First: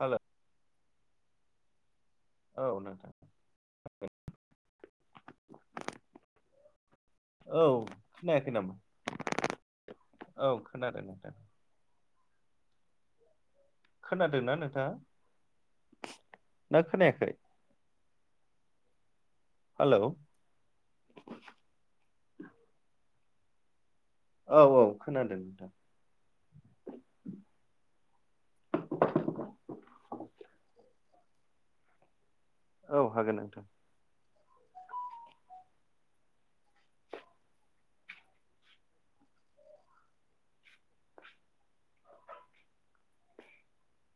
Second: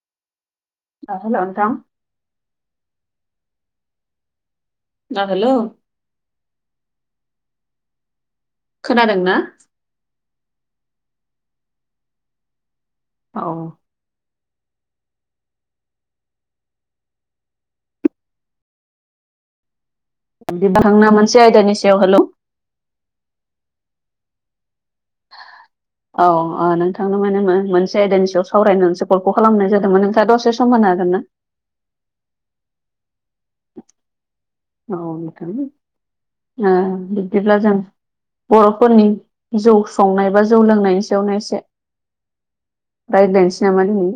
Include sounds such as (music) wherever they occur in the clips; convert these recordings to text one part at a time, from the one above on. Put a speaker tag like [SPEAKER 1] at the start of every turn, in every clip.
[SPEAKER 1] हाल'
[SPEAKER 2] औ हेल' नोंथां।
[SPEAKER 1] औ नोंथां (unintelligible)
[SPEAKER 2] ना हेल'।
[SPEAKER 1] औ खोनायाखै नामा
[SPEAKER 2] खोनादों ना।
[SPEAKER 1] औ खोनादों नोंथां।
[SPEAKER 2] औ।
[SPEAKER 1] खोनादोंना नोंथाङा ना खोनायाखै हेल'।
[SPEAKER 2] बिबाहांना मोनसे आयदानि सायाव हेल'
[SPEAKER 1] औ औ खोनादों नोंथां
[SPEAKER 2] औ नोंथांनो माने मोनसे आयदानि सायाव सावरायनो होननानैसो कलखौ खालामनाय जादोंमोन नोंथाङा दसे सम होनो हागोन ना?
[SPEAKER 1] औ हागोन नोंथां।
[SPEAKER 2] औ (unintelligible) बिदिब्ला जों बर'फोरनि जौ संनाय बा जौ लोंनायनि सायावनो एसे रायज्लायनोसै नामा दिनै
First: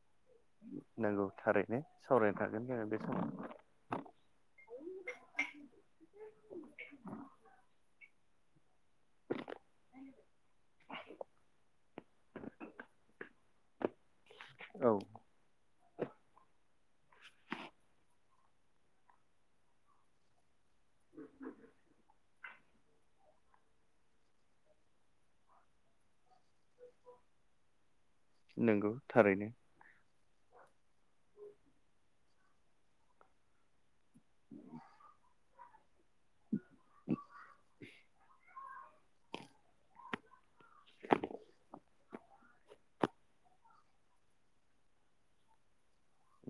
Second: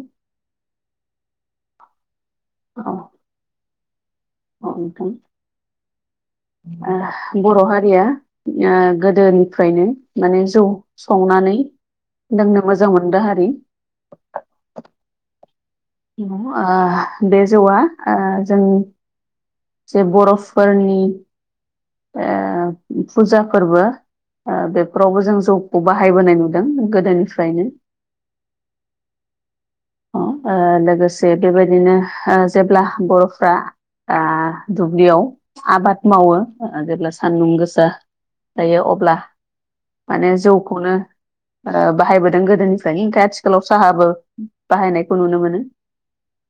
[SPEAKER 1] नांगौ थारैनो सावरायनो थागोन जोङो
[SPEAKER 2] औ
[SPEAKER 1] बे समाव
[SPEAKER 2] नोंथां ओ बर' हारिया ओ गोदो। निफ्रायनो माने जौ संनानै लोंनो मोजां मोनग्रा हारि
[SPEAKER 1] औ।
[SPEAKER 2] इम ओ बे जौआ ओ जों जे बर'फोरनि ओ फुजा फोरबो ओ बेफोरावबो जों जौखौ बाहायबोनाय नुदों गोदोनिफ्रायनो।
[SPEAKER 1] नंगौ थारैनो।
[SPEAKER 2] ओ लोगोसे बेबायदिनो ओ जेब्ला बर'फ्रा ओ दुब्लियाव आबाद मावो जेब्ला सान्दुं गोसा जायो अब्ला माने जौखौनो ओ। बाहायबोदों गोदोनिफ्रायनो नाथाय आथिखालाव साहाबो बाहायनायखौ नुनो मोनो।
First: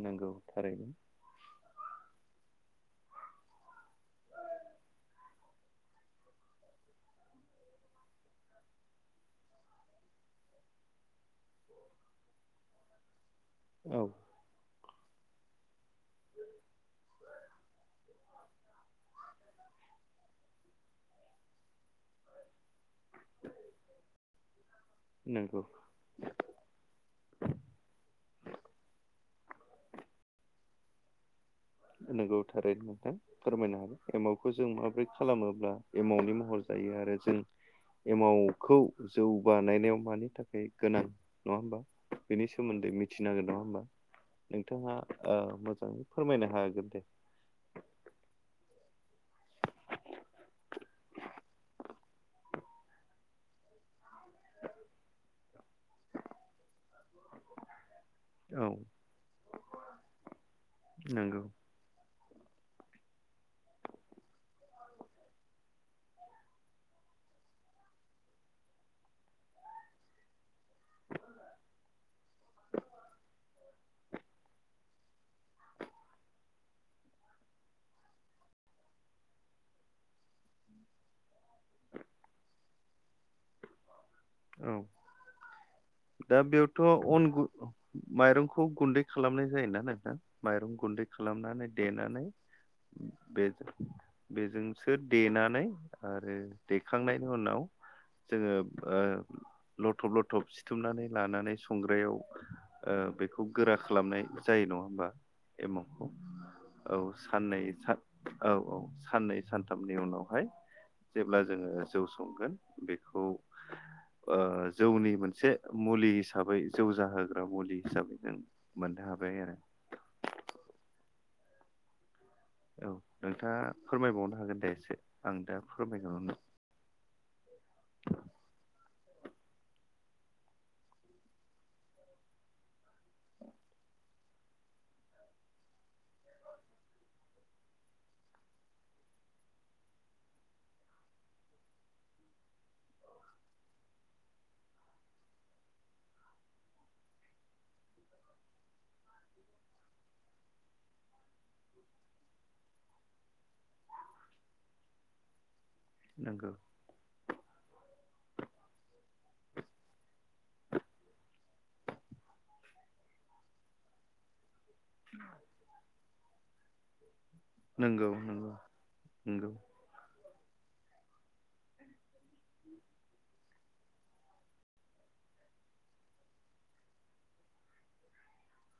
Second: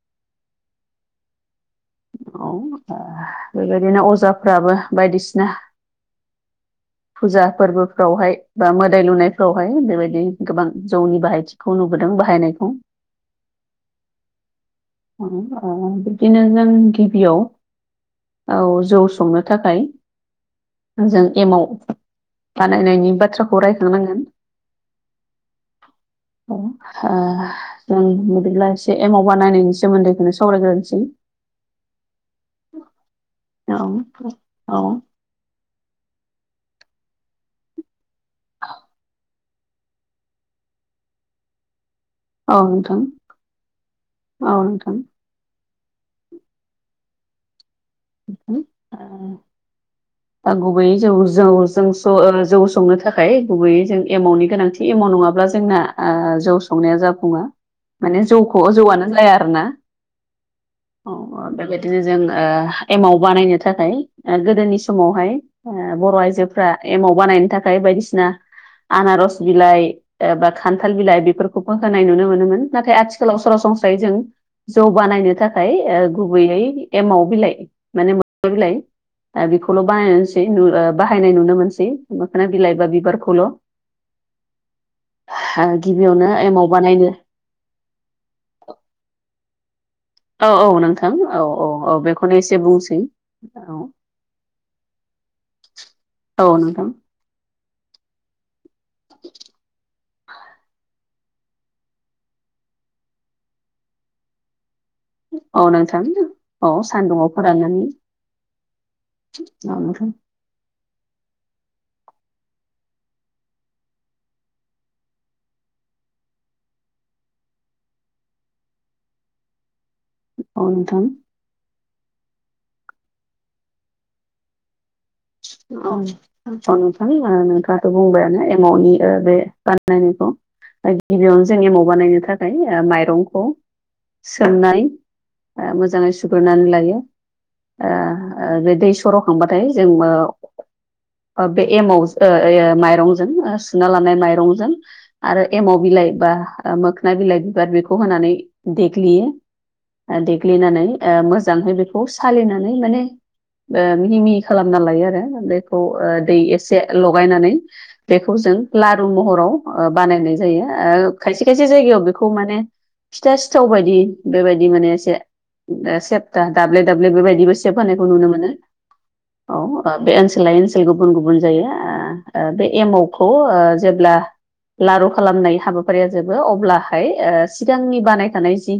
[SPEAKER 1] नंगौ थारैनो।
[SPEAKER 2] औ बेबायदिनो अजाफ्राबो बायदिसिना फुजा फोरबोफ्रावहाय बा मोदाय लुनायफ्रावहाय बेबायदि गोबां जौनि बाहायथि खौ नुबोदों बाहायनायखौ
[SPEAKER 1] औ।
[SPEAKER 2] अ (unintelligible) नों गिबियाव औ जौ संनो थाखाय जों एमाव बानायनायनि बाथ्राखौ रायखांनांगोन-
[SPEAKER 1] नंगौ
[SPEAKER 2] (unintelligible) जों बिदिब्ला एसे एमाव बानायनायनि सोमोन्दैखौनो सावरायग्रोनोसै
[SPEAKER 1] नोंगौ थारैनो फोरमायनो
[SPEAKER 2] औ
[SPEAKER 1] (unintelligible) एमावखौ जों माबोरै खालामोब्ला एमावनि महर जायो आरो जों एमावखौ जौ बानायनायाव मानि थाखाय गोनां नङा होमबा। बेनि
[SPEAKER 2] औ
[SPEAKER 1] सोमोन्दै
[SPEAKER 2] नोंथां
[SPEAKER 1] मिथिनो हागोन नङा होमबा
[SPEAKER 2] औ
[SPEAKER 1] नोंथाङा
[SPEAKER 2] नोंथां
[SPEAKER 1] मोजाङै फोरमायनो हागोन दे।
[SPEAKER 2] (inaudible) गुबैयै जौ जौ जों जौ संनो थाखाय गुबैयै जों एमावनि गोनांथि एमाव नङाब्ला जोंना जौ संनाया जाफुङा। माने जौखौ
[SPEAKER 1] औ
[SPEAKER 2] जौआनो जाया आरोना। औ
[SPEAKER 1] नंगौ
[SPEAKER 2] बेबाय बिदिनो जों एमाव बानायनो थाखाय गोदोनि समावहाय बर' आइजोफ्रा एमाव बानायनो थाखाय बायदिसिना आनारस बिलाइ, एबा खान्थाल बिलाइ बेफोरखौबो होनाय नुनो मोनोमोन नाथाय आथिखालाव सरासनस्रायै जों जौ बानायनो थाखाय ओ गुबैयै एमाव बिलाइ माने मोखना बिलाइ। बेखौल' बानायसै बाहायनाय नुनो मोनसै मोखोना बिलाइ बा बिबारखौल' (inaudible)
[SPEAKER 1] औ
[SPEAKER 2] गिबियाव
[SPEAKER 1] दा बेयावथ' अन गुन माइरंखौ गुन्दै खालामनाय जायोना नोंथां।
[SPEAKER 2] औ औ
[SPEAKER 1] माइरं गुन्दै
[SPEAKER 2] नोंथां औ औ
[SPEAKER 1] खालामनानै
[SPEAKER 2] औ
[SPEAKER 1] देनानै
[SPEAKER 2] बेखौनो एसे बुंसै
[SPEAKER 1] बे-
[SPEAKER 2] औ
[SPEAKER 1] बेजोंसो देनानै आरो
[SPEAKER 2] औ नोंथां
[SPEAKER 1] देखांनाय उनाव जोङो ओ लथब लथब बुथुमनानै लानानै संग्रायाव बेखौ गोरा खालामनाय जायो नङा होमबा?
[SPEAKER 2] औ नोंथां।
[SPEAKER 1] एमावखौ औ
[SPEAKER 2] सान्दुङाव
[SPEAKER 1] साननै
[SPEAKER 2] फोराननानै
[SPEAKER 1] सा औ औ साननै
[SPEAKER 2] औ
[SPEAKER 1] सानथामनि
[SPEAKER 2] नोंथां
[SPEAKER 1] उनावहाय जेब्ला जोङो जौ संगोन बेखौ जौनि मोनसे मुलि हिसाबै जौजाहोग्रा मुलि हिसाबै जों मोननो हाबाय आरो।
[SPEAKER 2] अ नोंथां।
[SPEAKER 1] औ नोंथाङा फोरमायबावनो हागोन दे एसे। आं दा
[SPEAKER 2] औ
[SPEAKER 1] फोरमायगोन
[SPEAKER 2] अ नोंथां नोंथाङाथ' बुंबायानो एमाउनि बे बाननायखौ। गिबियावनो जों एमाव बानायनो थाखाय ओ माइरंखौ सोमनाय मोजाङै सुग्रोननानै लायो। बे दै सरावखांबाथाय जों बे एमाव माइरंजों सुना लानाय माइरंजों आरो एमाव बिलाइ बा मोखोन बिलाइ बिबार बेखौ होनानै देग्लियो। देग्लिनानै मोजांहै बेखौ सालिनानै माने मिहि मिहि खालामना लायो आरो बे बेखौ दै
[SPEAKER 1] नंगौ
[SPEAKER 2] एसे लगायनानै बेखौ जों लारु महराव बानायनाय जायो खायसे खायसे जायगायाव बेखौ माने फिथा सिथाव बायदि बेबायदि माने एसे सेबथा दाब्ले दाब्ले बेबायदिबो सेब होनायखौ
[SPEAKER 1] नंगौ
[SPEAKER 2] नुनो मोनो
[SPEAKER 1] नंगौ नंगौ
[SPEAKER 2] औ बे ओनसोल ओनसोल गुबुन गुबुन जायो बे एमावखौ जेब्ला लारु खालामनाय हाबाफारिया जोबो अब्लाहाय सिगांनि बानाय खानाय जि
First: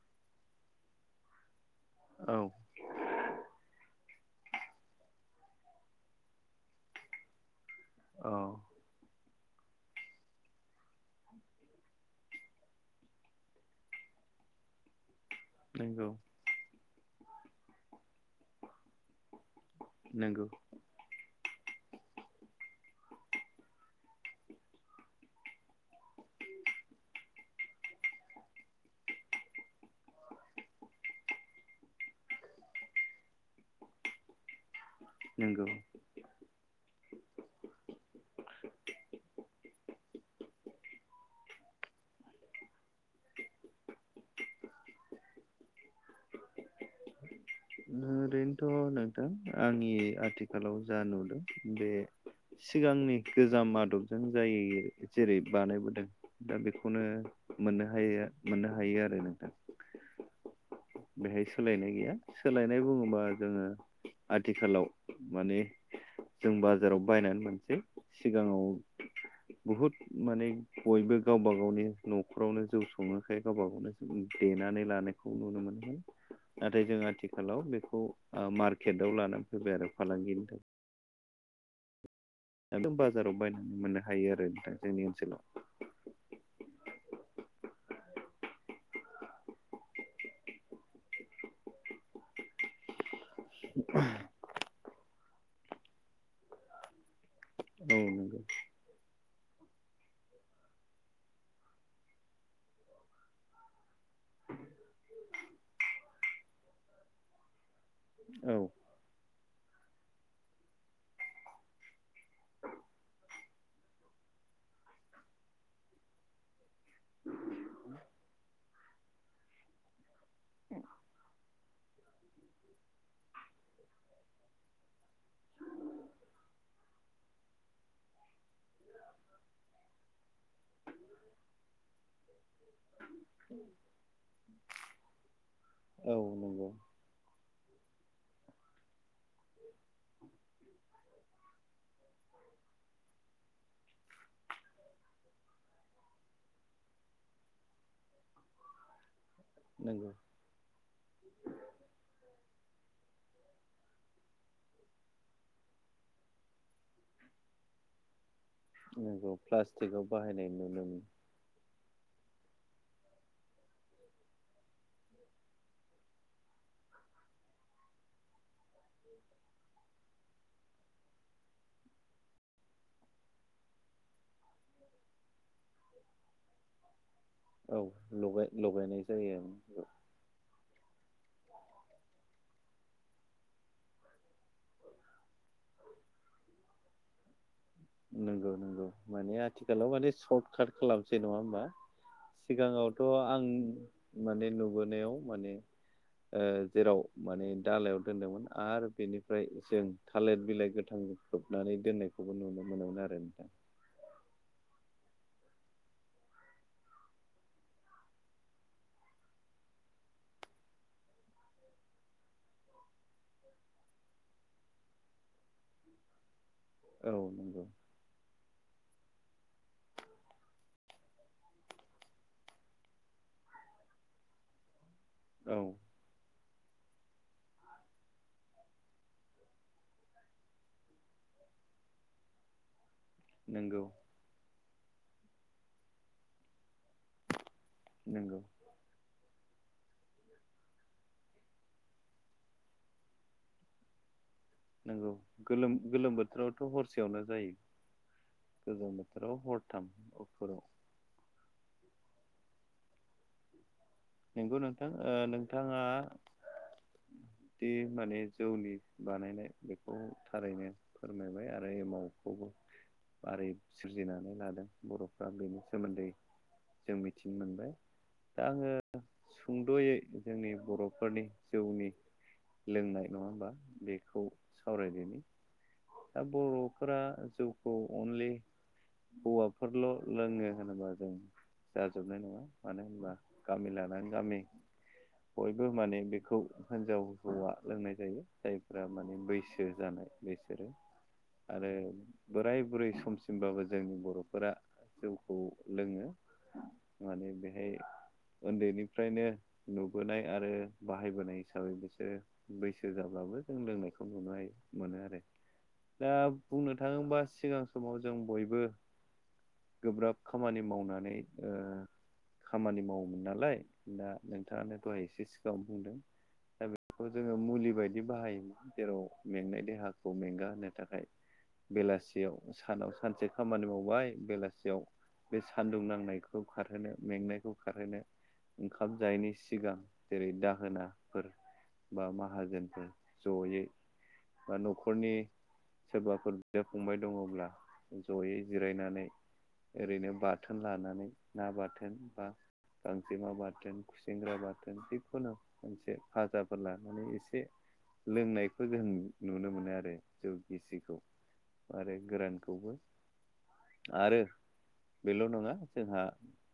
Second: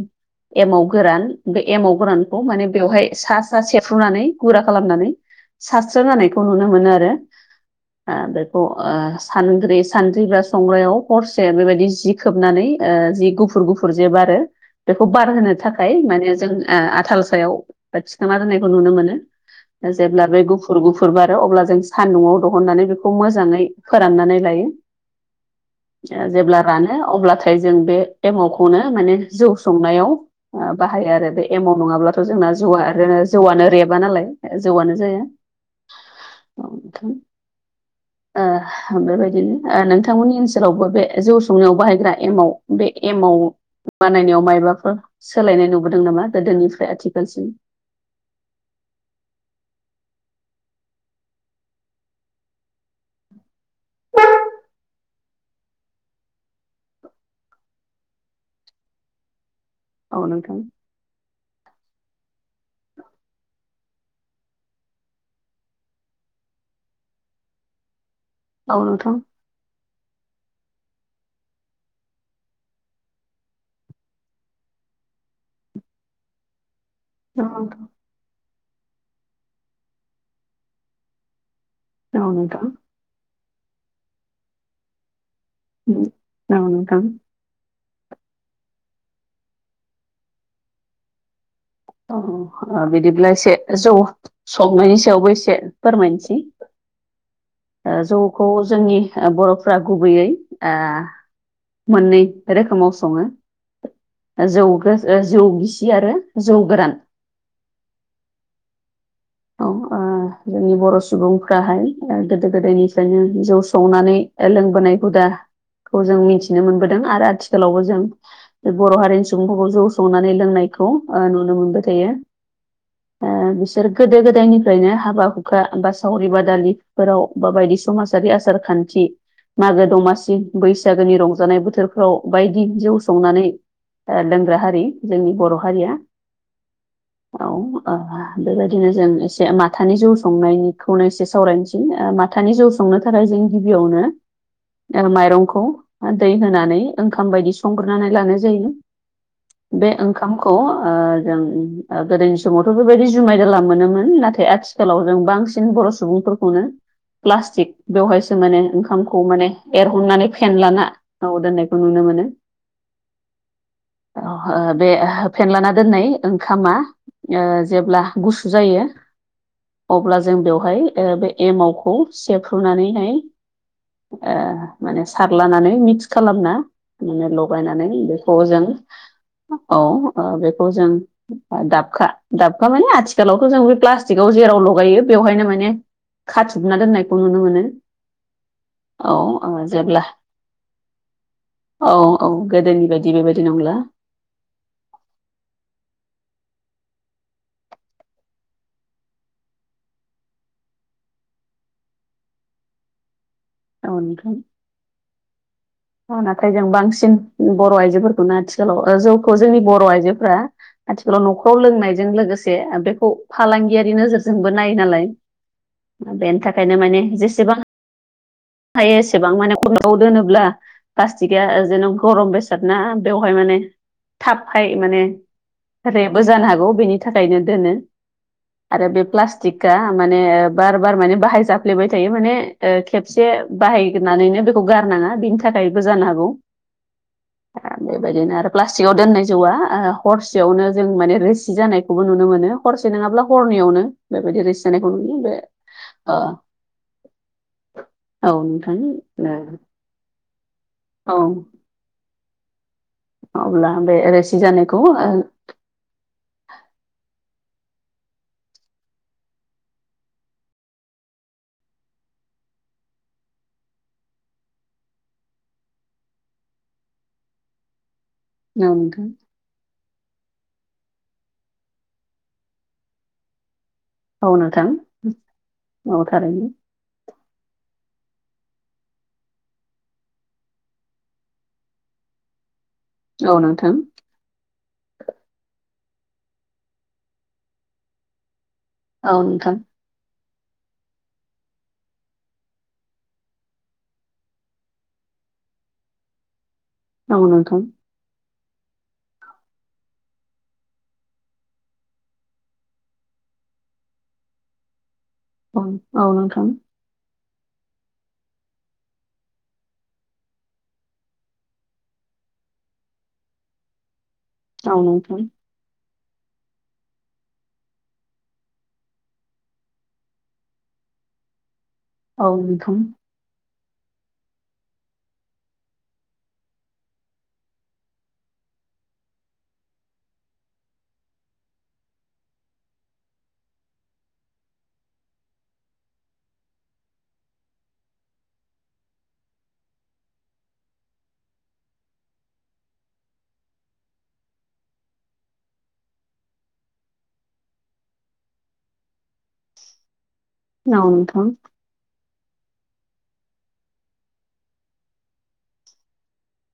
[SPEAKER 2] एमाव गोरान बे एमाव
[SPEAKER 1] औ
[SPEAKER 2] गोरानखौ माने बेवहाय सा सा सेेरबफ्रुनानै गुरा खालामनानै सा जानायखौ नुनो मोनो आरो
[SPEAKER 1] औ
[SPEAKER 2] बेखौ ओ सानद्रि सानद्रिब्लारा संग्रायाव हरसे बेबायदि जि खोबनानै जि गुफुर गुफुर जे बारो बेखौ बारहोनो थाखाय
[SPEAKER 1] नंगौ
[SPEAKER 2] माने जों आथाल सायाव थिखांना होनायखौ नुनो मोनो। जब्ला बे
[SPEAKER 1] नंगौ
[SPEAKER 2] गु फुर गुफुर बारो अब्ला जों सान्दुंआव दिहुननानै बेखौ मोजाङै फोराननानै लायो। जेब्ला रानो अब्लाथाय जों बे एमावखौनो माने जौ संनायाव बाहायो आरो बे एमाव नङाब्लाथ' जोंना जौवा आरो जौआनो रेबा नालाय। जौआनो जाया
[SPEAKER 1] नंगौ
[SPEAKER 2] ओ ओ बेबायदिनो नोंथांमोननि ओनसोलावबो बे जौ संनायाव बाहायग्रा एमाव बे एमाव बानायनायाव मायबाफोर सोलायनाय नुबोदों नामा गोदोनिफ्राय आथिखालसिम?
[SPEAKER 1] ओरैनोथ' नोंथां आंनि आथिखालाव जा नुदों बे सिगांनि गोजाम आदबजों जायो जेरै बानायबोदों दा बेखौनो मोननो हायो मोननो हायो आरो नोंथां।
[SPEAKER 2] अ नोंथां।
[SPEAKER 1] बेहाय सोलायनाय गैया। सोलायनाय बुङोबा जोङो आथिखालाव माने जों बाजाराव बायनानै मोनसै
[SPEAKER 2] औ
[SPEAKER 1] सिगाङाव
[SPEAKER 2] नोंथां
[SPEAKER 1] बुहुद माने बयबो गावबा गावनि न'खरावनो जौ सङोखाय गावबा गावनो बुं देनानै लानायखौ नुनो मोनहै नाथाय जों आथि
[SPEAKER 2] औ
[SPEAKER 1] आथिखालाव
[SPEAKER 2] नोंथां
[SPEAKER 1] बेखौ मार्केटाव लानानै फैबाय आरो फालांगिनि थाखाय।
[SPEAKER 2] औ नोंथां।
[SPEAKER 1] (unintelligible) बाजाराव बायनानै मोननो हायो आरो नोंथां जोंनि ओनसोलाव।
[SPEAKER 2] औ नोंथां। अ बिदिब्ला एसे जौ संनायनि सायावबो एसे फोरमायनोसै।
[SPEAKER 1] औ नंगौ
[SPEAKER 2] ओ-जौखौ जोंनि ओ-बर'फ्रा गुबैयै ओ-मोननै रोखोमाव सङो। ओ-जौ जौ गिसि आरो जौ गोरान।
[SPEAKER 1] औ
[SPEAKER 2] औ ओ- ओ-जोंनि बर' सुबुंफ्राहाय ओ-गोदो गोदायनिफ्रायनो जौ संनानै लोंबोनाय हुदा- खौ जों मिथिनो मोनबोदों आरो आथिखालावबो जों बे बर' हारिनि सुबुंफोरखौ जौ संनानै लोंनायखौ ओ-नुनो मोनबाय थायो। ओ- बिसोर गोदो गोदायनिफ्रायनो हाबा हुखा बा सावरि बादालिफोराव बा बायदि समाजारि आसार खान्थि। मागो दमासि बैसागुनि रंजानाय बोथोरफ्राव बायदि जौ संनानै ओ-लोंग्रा हारि जोंनि बर' हारिया।
[SPEAKER 1] औ नंगौ
[SPEAKER 2] औ आ बेबाय- दिनो जों एसे माथानि जौ संनायनिखौनो एसे सावरायनोसै ओ-माथानि जौ संनो थाखाय जों गिबियावनो ओ-माइरंखौ दै होनानै ओंखाम बायदि संग्रोनानै लानाय जायो। बे
[SPEAKER 1] नंगौ
[SPEAKER 2] ओंखामखौ ओ-जों ओ-गोदोनि समावथ' बेबायदि जुमाय गेला मोनोमोन नाथाय आथिखालाव जों बांसिन बर' सुबुंफोरखौनो प्लास्टिक बेवहायसो माने ओंखामखौ
[SPEAKER 1] नंगौ
[SPEAKER 2] माने
[SPEAKER 1] प्लास्टिकआव
[SPEAKER 2] एरहननानै
[SPEAKER 1] बाहायनाय नुनो
[SPEAKER 2] फेनलाना
[SPEAKER 1] मोनो
[SPEAKER 2] औ दोननायखौ नुनो मोनो। औ ओ-बे फेनलाना दोननाय ओंखामा ओ- जेब्ला गुसु जायो। अब्ला जों बेवहाय ओ-बे एमावखौ सेफ्रुनानैहाय ओ-माने सारलानानै मिक्स खालामना माने ल-
[SPEAKER 1] औ
[SPEAKER 2] गायनानै बेखौ
[SPEAKER 1] लगाय
[SPEAKER 2] जों
[SPEAKER 1] लगायनाय जायो
[SPEAKER 2] औ ओ-बेखौ जों दाबखा-दाबखा माने आथि- खालावथ' जों बे प्लास्टिकआव जेराव लगायो बेवहायनो माने खाथुबना दोननायखौ नुनो मोनो।
[SPEAKER 1] नंगौ नंगौ
[SPEAKER 2] औ
[SPEAKER 1] माने
[SPEAKER 2] ओ
[SPEAKER 1] आथिखालाव
[SPEAKER 2] जेब्ला
[SPEAKER 1] माने सर्ट काट खालामसै नङा होमबा?
[SPEAKER 2] औ औ गोदोनि
[SPEAKER 1] सिगाङावथ'
[SPEAKER 2] बायदि बेबायदि
[SPEAKER 1] आं
[SPEAKER 2] नंला
[SPEAKER 1] माने नुबोनायाव माने ओ-जेराव माने दालायाव दोनदोंमोन आरो बेनिफ्राय जों थालिर बिलाइ गोथांख्रबनानै दोननायखौबो नुनो मोनोमोन आरो नोंथां।
[SPEAKER 2] औ नोंथां ओ-नाथाय जों बांसिन बर' आइजोफोरखौनो आथिखालाव ओ-जौखौ जोंनि बर' आइजोफोरा आथिखालाव न'खराव लोंनायजों लोगोसे बेखौ फालांगियारि नोजोरजोंबो नायो नालाय। (inaudible) बेनि थाखायनो माने
[SPEAKER 1] औ
[SPEAKER 2] जेसेबां
[SPEAKER 1] नंगौ
[SPEAKER 2] हायो एसेबां माने खलाव दोनोब्ला प्लास्टिकआ जेन' गरम बेसाद ना बेवहाय माने थाबहाय माने
[SPEAKER 1] औ
[SPEAKER 2] रेबो जानो हागौ बेनि थाखायनो दोनो। आरो बे प्लास्टिकआ माने बार बार माने बाहाय जाफ्लेबाय थायो माने ओ-खेबसे
[SPEAKER 1] नंगौ
[SPEAKER 2] बाहायगोनानैनो बेखौ गारनाङा बेनि थाखायबो जानो हागौ। ओ-बेबायदिनो
[SPEAKER 1] नंगौ
[SPEAKER 2] आरो प्लास- टिगाव दोननाय जौआ ओ-हरसेयावनो जों माने रोसि जानायखौबो नुनो मोनो हरसे नङाब्ला हरनैयावनो। बेबायदि रिस-
[SPEAKER 1] नंगौ गोलोम-गोलोम बोथोरावथ' हरसेयावनो जायो।
[SPEAKER 2] नोंथां
[SPEAKER 1] गोजां बोथोराव हरथाम अक्टराव
[SPEAKER 2] औ अब्ला बे रोसि जानायखौ ओ
[SPEAKER 1] बिथाङा दि माने जौनि बानायनाय बेखौ थारैनो फोरमायबाय आरो एमावखौबो बारै सोरजिनानै लादों बर'फ्रा बेनि सोमोन्दै जों मिथिनो मोनबाय दा आङो
[SPEAKER 2] नोंथां
[SPEAKER 1] सुंद'यै जोंनि बर'फोरनि जौनि लोंनाय नङा होमबा? बे खौ
[SPEAKER 2] औ नोंथां
[SPEAKER 1] सावरायदोनि
[SPEAKER 2] औ
[SPEAKER 1] दा
[SPEAKER 2] थारैनो
[SPEAKER 1] बर'फोरा जौखौ अनलि हौवाफोरल' लोङो होनोबा जों जाजोबनाय नङा मानो होनबा
[SPEAKER 2] औ
[SPEAKER 1] गामि
[SPEAKER 2] नोंथां
[SPEAKER 1] लानानै गामि बयबो माने बेखौ हिनजाव हौवा लोंनाय जायो जायफ्रा माने
[SPEAKER 2] औ नोंथां
[SPEAKER 1] बैसो जानाय बिसोरो आरो बोराय बुरै समसिमबाबो जोंनि बर'फोरा जौखौ लोङो
[SPEAKER 2] औ
[SPEAKER 1] माने
[SPEAKER 2] नोंथां
[SPEAKER 1] बेहाय उन्दैनिफ्रायनो नुबोनाय आरो बाहायबोनाय हिसाबै बिसोरो बैसो जाबाबो जों लोंनायखौ नुनो मोनो आरो
[SPEAKER 2] औ औ
[SPEAKER 1] दा
[SPEAKER 2] नोंथां
[SPEAKER 1] बुंनो थाङोबा सिगां समाव जों बयबो गोब्राब खामानि मावनानै ओ खामानि माव मोन नालाय दा
[SPEAKER 2] औ
[SPEAKER 1] नोंथाङानो दहाय
[SPEAKER 2] नोंथां
[SPEAKER 1] एसे सिगाङावनो बुंदों दा बेखौ जोङो मुलि बायदि बाहायोमोन जेराव मेंनाय देहाखौ मेंगा होनो थाखाय
[SPEAKER 2] औ
[SPEAKER 1] बेलासियाव
[SPEAKER 2] नोंथां
[SPEAKER 1] सानाव सानसे खामानि मावबाय बेलासियाव बे सान्दुं नांनायखौ खारहोनो मेंनायखौ खारहोनो ओंखाम जायैनि सिगां जेरै दाहोनाफोर बा माहाजोनफोर जयै बा न'खरनि सोरबाफोर बिदा फंबाय दङब्ला जयै जिरायनानै ओरैनो बाथोन लानानै ना बाथोन बा गांजेमा बाथोन खुसेंग्रा बाथोन जिखुनु मोनसे फाजा फोर लानानै एसे लोंनायखौ जों नुनो मोनो आरो जौ
[SPEAKER 2] औ
[SPEAKER 1] गिसिखौ
[SPEAKER 2] नोंथां
[SPEAKER 1] आरो गोरानखौबो आरो बेल' नङा जोंहा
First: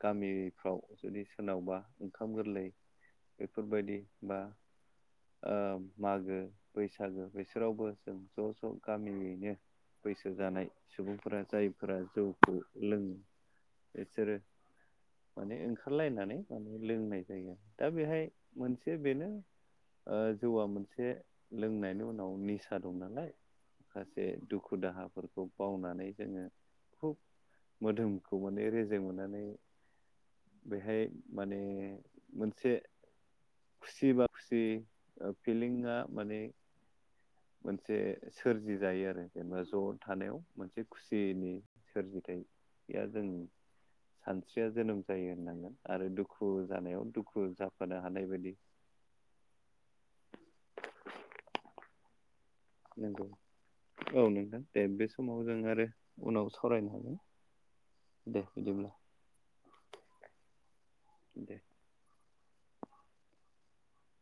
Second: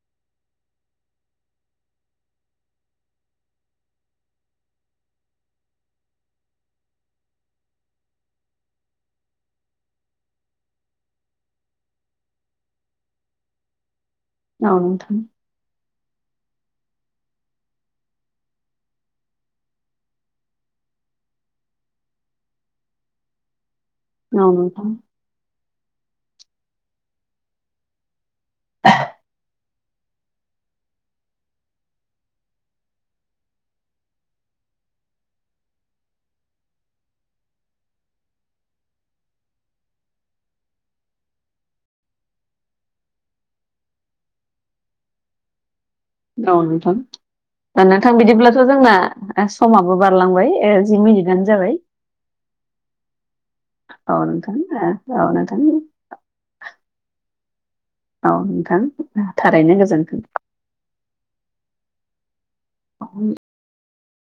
[SPEAKER 1] गामिफ्राव जुदि सोरनावबा ओंखाम गोरलै बेफोरबायदि बा ओ मागो बैसागो बिसोरावबो जों ज' ज' गामियैनो बैसो जानाय सुबुंफोरा जायफोरा जौखौ लोङो बिसोरो
[SPEAKER 2] औ नोंथां
[SPEAKER 1] माने ओंखारलायनानै माने लोंनाय जायो दा बेहाय मोनसे बेनो ओ जौआ मोनसे लोंनायनि उनाव निसा दं नालाय माखासे
[SPEAKER 2] औ
[SPEAKER 1] दुखु
[SPEAKER 2] नोंथां
[SPEAKER 1] दाहाफोरखौ बावनानै जोङो खुब मोदोमखौ माने रेजें मोननानै बेहाय माने मोनसे खुसि बा खुसि फिलिंआ माने मोनसे सोरजि जायो आरो जेनेबा ज' थानायाव मोनसे खुसिनि सोरजिथाया जों सानस्रिया जोनोम जायो होननांगोन आरो दुखु
[SPEAKER 2] औ नोंथां
[SPEAKER 1] जानायाव दुखु
[SPEAKER 2] दा
[SPEAKER 1] जाफानो
[SPEAKER 2] नोंथां
[SPEAKER 1] हानाय बायदि
[SPEAKER 2] बिदिब्लाथ' जोंना दा समाबो बारलांबाय जि मिनिटनो जाबाय
[SPEAKER 1] नंगौ औ नोंथां दे
[SPEAKER 2] ओ
[SPEAKER 1] बे
[SPEAKER 2] औ
[SPEAKER 1] समाव जों
[SPEAKER 2] नोंथां
[SPEAKER 1] आरो उनाव सावरायनो हागोन
[SPEAKER 2] औ
[SPEAKER 1] दे बिदिब्ला
[SPEAKER 2] नोंथां थारैनो गोजोन्थों
[SPEAKER 1] दे
[SPEAKER 2] (unintelligible)